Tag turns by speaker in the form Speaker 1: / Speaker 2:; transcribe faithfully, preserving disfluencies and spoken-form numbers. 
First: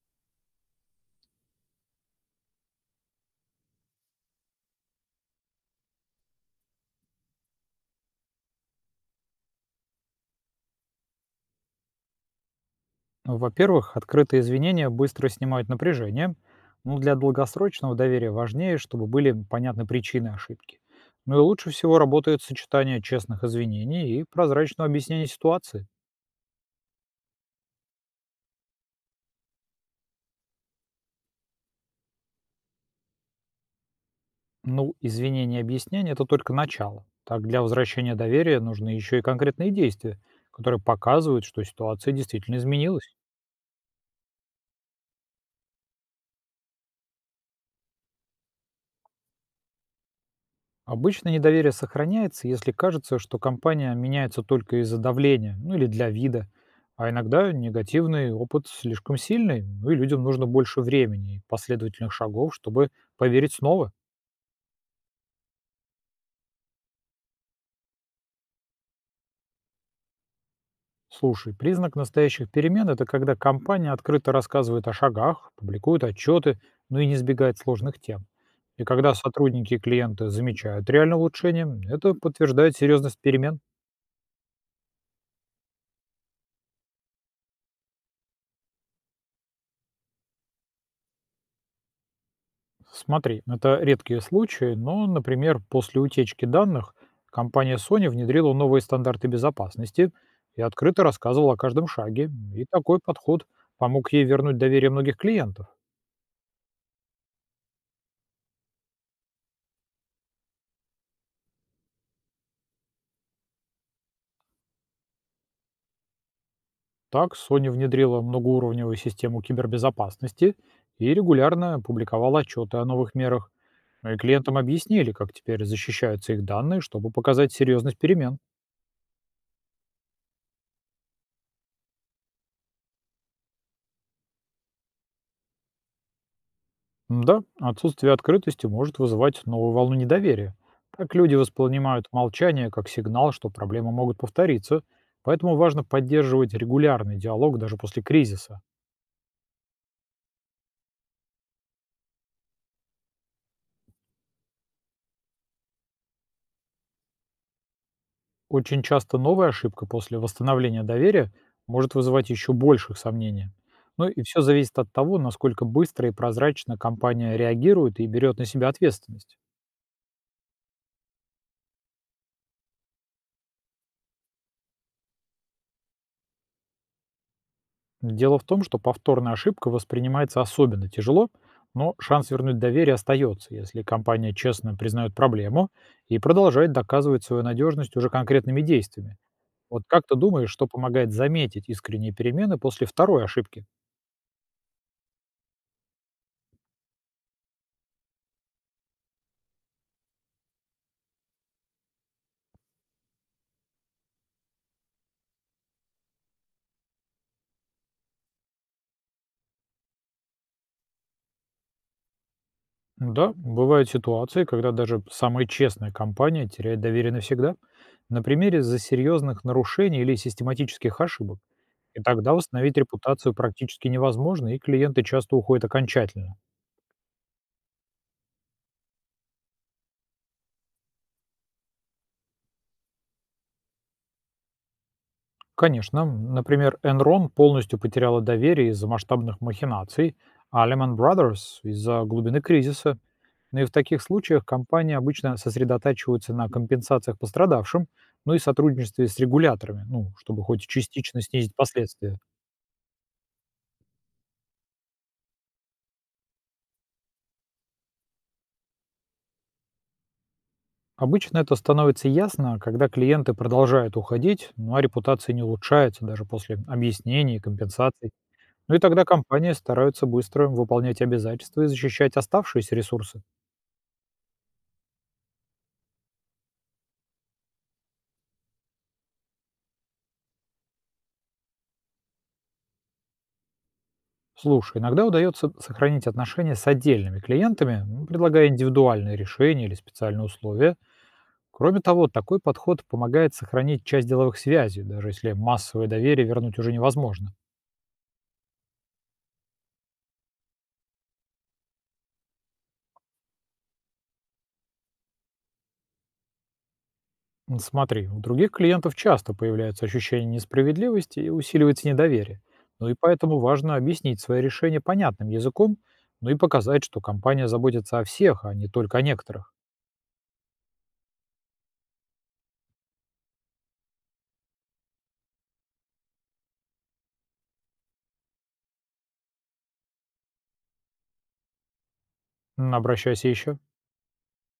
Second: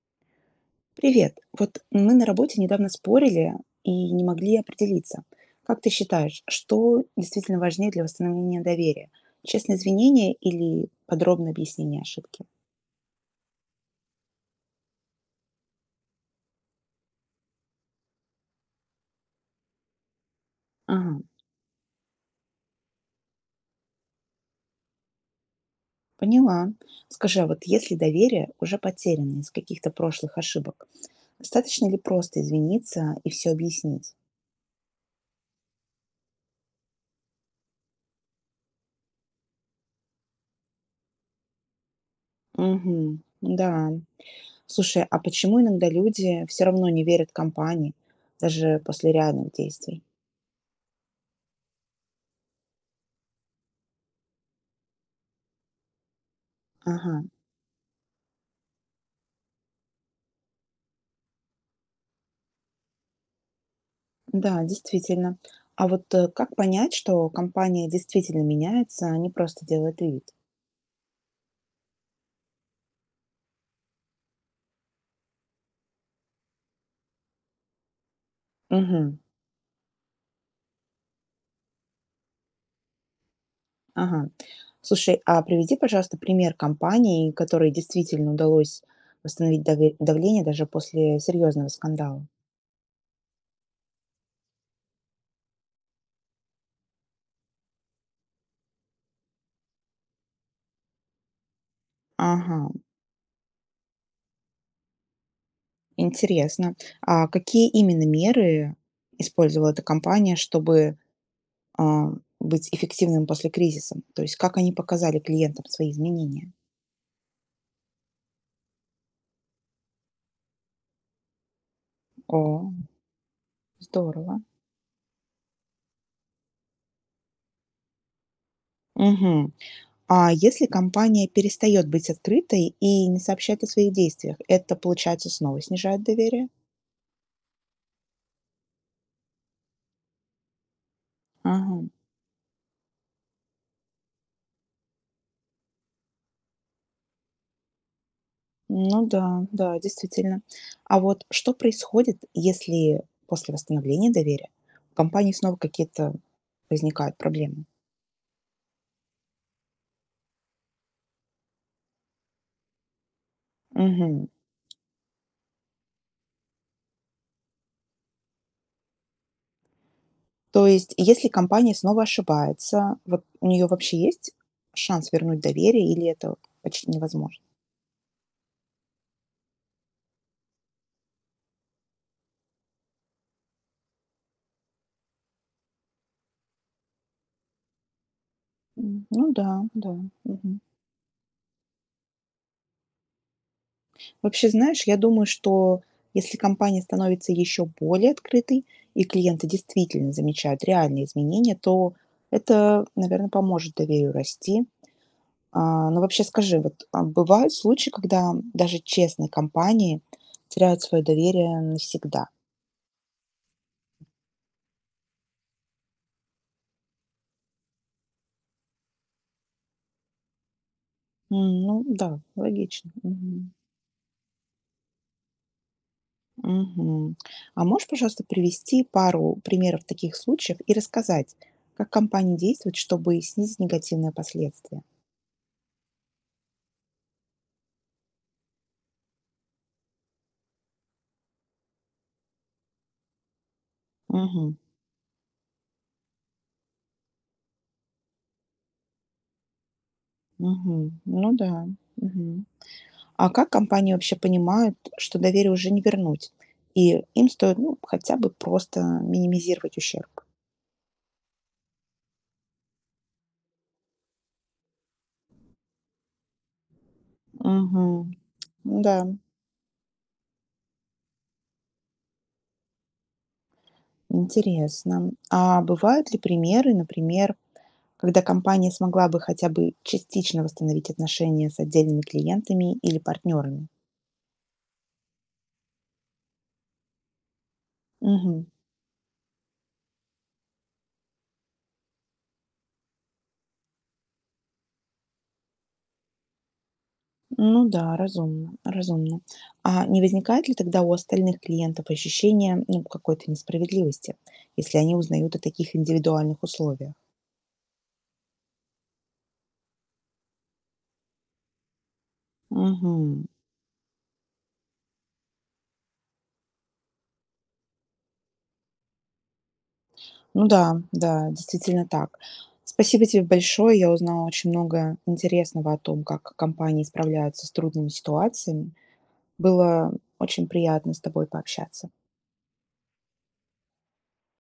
Speaker 1: Привет. Вот мы на работе недавно спорили и не могли определиться. Как ты считаешь, что действительно важнее для восстановления доверия? Честное извинение или подробное объяснение ошибки?
Speaker 2: Ну, во-первых, открытые извинения быстро снимают напряжение, но для долгосрочного доверия важнее, чтобы были понятны причины ошибки.
Speaker 1: Ага,
Speaker 2: Ну и лучше всего работает сочетание честных извинений и прозрачного объяснения ситуации.
Speaker 1: поняла. Скажи, а вот если доверие уже потеряно из каких-то прошлых ошибок, достаточно ли просто извиниться и все объяснить?
Speaker 2: Ну, извинения и объяснения – это только начало. Так для возвращения доверия нужны еще и конкретные действия, которые показывают, что ситуация действительно изменилась.
Speaker 1: Угу, да. Слушай, а почему иногда люди все равно не верят компании, даже после реальных действий?
Speaker 2: Обычно недоверие сохраняется, если кажется, что компания меняется только из-за давления, ну или для вида. А
Speaker 1: Ага.
Speaker 2: иногда негативный опыт слишком сильный, ну и людям нужно больше времени и последовательных шагов, чтобы поверить снова.
Speaker 1: Да, действительно. А вот э, как понять, что компания действительно меняется, а не просто делает вид?
Speaker 2: Слушай, признак настоящих перемен – это когда компания открыто рассказывает о шагах, публикует отчеты, ну и не избегает сложных тем. И когда
Speaker 1: Угу.
Speaker 2: сотрудники и клиенты замечают реальное улучшение, это подтверждает серьезность перемен.
Speaker 1: Ага. Слушай, а приведи, пожалуйста, пример компании, которой действительно удалось восстановить даве- давление даже после серьезного скандала.
Speaker 2: Смотри, это редкие случаи, но, например, после утечки данных компания Sony внедрила новые стандарты безопасности и открыто рассказывала о каждом шаге.
Speaker 1: Ага,
Speaker 2: И такой подход помог ей вернуть доверие многих клиентов.
Speaker 1: интересно. А какие именно меры использовала эта компания, чтобы а, быть эффективным после кризиса? То есть как они показали клиентам свои изменения?
Speaker 2: Так Sony внедрила многоуровневую систему кибербезопасности и регулярно публиковала
Speaker 1: О,
Speaker 2: отчеты о новых мерах. Ну и
Speaker 1: здорово.
Speaker 2: клиентам объяснили, как теперь защищаются их данные, чтобы показать серьезность перемен.
Speaker 1: Мгм. А если компания перестает быть открытой и не сообщает о своих действиях, это, получается, снова снижает доверие?
Speaker 2: Да, отсутствие открытости может вызывать новую волну недоверия. Так люди
Speaker 1: Ага.
Speaker 2: воспринимают молчание как сигнал, что проблемы могут повториться, поэтому важно поддерживать регулярный диалог даже после кризиса.
Speaker 1: Ну да, да, действительно. А вот что происходит, если после восстановления доверия у компании снова какие-то возникают проблемы?
Speaker 2: Очень часто новая ошибка после восстановления доверия может вызывать еще больших сомнений. Ну и
Speaker 1: Мгм.
Speaker 2: все зависит от того, насколько быстро и прозрачно компания реагирует и берет на себя ответственность.
Speaker 1: То есть, если компания снова ошибается, вот у нее вообще есть шанс вернуть доверие или это почти невозможно?
Speaker 2: Дело в том, что повторная ошибка воспринимается особенно тяжело, но шанс вернуть доверие остается, если компания честно признает проблему и продолжает доказывать свою надежность уже конкретными
Speaker 1: М,
Speaker 2: действиями.
Speaker 1: ну да,
Speaker 2: Вот
Speaker 1: да.
Speaker 2: как ты думаешь,
Speaker 1: Мгм.
Speaker 2: что помогает заметить искренние перемены после второй ошибки?
Speaker 1: Вообще, знаешь, я думаю, что если компания становится еще более открытой и клиенты действительно замечают реальные изменения, то это, наверное, поможет доверию расти. А, но вообще скажи, вот а бывают случаи, когда даже честные компании теряют свое доверие навсегда?
Speaker 2: Да, бывают ситуации, когда даже самая честная компания теряет доверие навсегда. На примере из-за серьезных нарушений или систематических ошибок.
Speaker 1: М, ну
Speaker 2: И
Speaker 1: да,
Speaker 2: тогда восстановить
Speaker 1: логично.
Speaker 2: репутацию
Speaker 1: Мгм.
Speaker 2: практически невозможно, и клиенты часто уходят окончательно.
Speaker 1: Мгм. А можешь, пожалуйста, привести пару примеров таких случаев и рассказать, как компании действуют, чтобы снизить негативные последствия?
Speaker 2: Конечно. Например, Enron полностью потеряла доверие из-за масштабных махинаций, а Lehman Brothers – из-за глубины кризиса. Но и в таких случаях
Speaker 1: Мгм.
Speaker 2: компании обычно сосредотачиваются на компенсациях пострадавшим, ну и сотрудничестве с регуляторами, ну, чтобы хоть
Speaker 1: Мгм.
Speaker 2: частично
Speaker 1: Ну
Speaker 2: снизить
Speaker 1: да.
Speaker 2: последствия.
Speaker 1: Мгм. А как компании вообще понимают, что доверие уже не вернуть, и им стоит, ну, хотя бы просто минимизировать ущерб?
Speaker 2: Обычно это становится ясно, когда клиенты продолжают уходить, ну а репутация не улучшается даже после объяснений и компенсаций.
Speaker 1: Мгм.
Speaker 2: Ну и
Speaker 1: Да,
Speaker 2: тогда компании стараются быстро выполнять обязательства и защищать оставшиеся ресурсы.
Speaker 1: интересно. А бывают ли примеры, например, когда компания смогла бы хотя бы частично восстановить отношения с отдельными клиентами или партнерами?
Speaker 2: Слушай, иногда удается сохранить отношения с отдельными клиентами, ну,
Speaker 1: Мгм.
Speaker 2: предлагая индивидуальные решения или специальные условия. Кроме того, такой подход помогает сохранить часть деловых связей, даже если массовое доверие вернуть уже невозможно.
Speaker 1: Ну да, разумно, разумно. А не возникает ли тогда у остальных клиентов ощущение, ну, какой-то несправедливости, если они узнают о таких индивидуальных условиях?
Speaker 2: М, смотри, у других клиентов часто появляется ощущение несправедливости и усиливается недоверие. Ну и
Speaker 1: Мгм.
Speaker 2: поэтому важно объяснить свои решения понятным языком, ну и показать, что компания заботится о всех, а не только о некоторых.
Speaker 1: Ну да, да, действительно так. Спасибо тебе большое. Я узнала очень много интересного о том, как компании справляются с трудными ситуациями. Было очень приятно с тобой пообщаться.
Speaker 2: М, обращайся еще.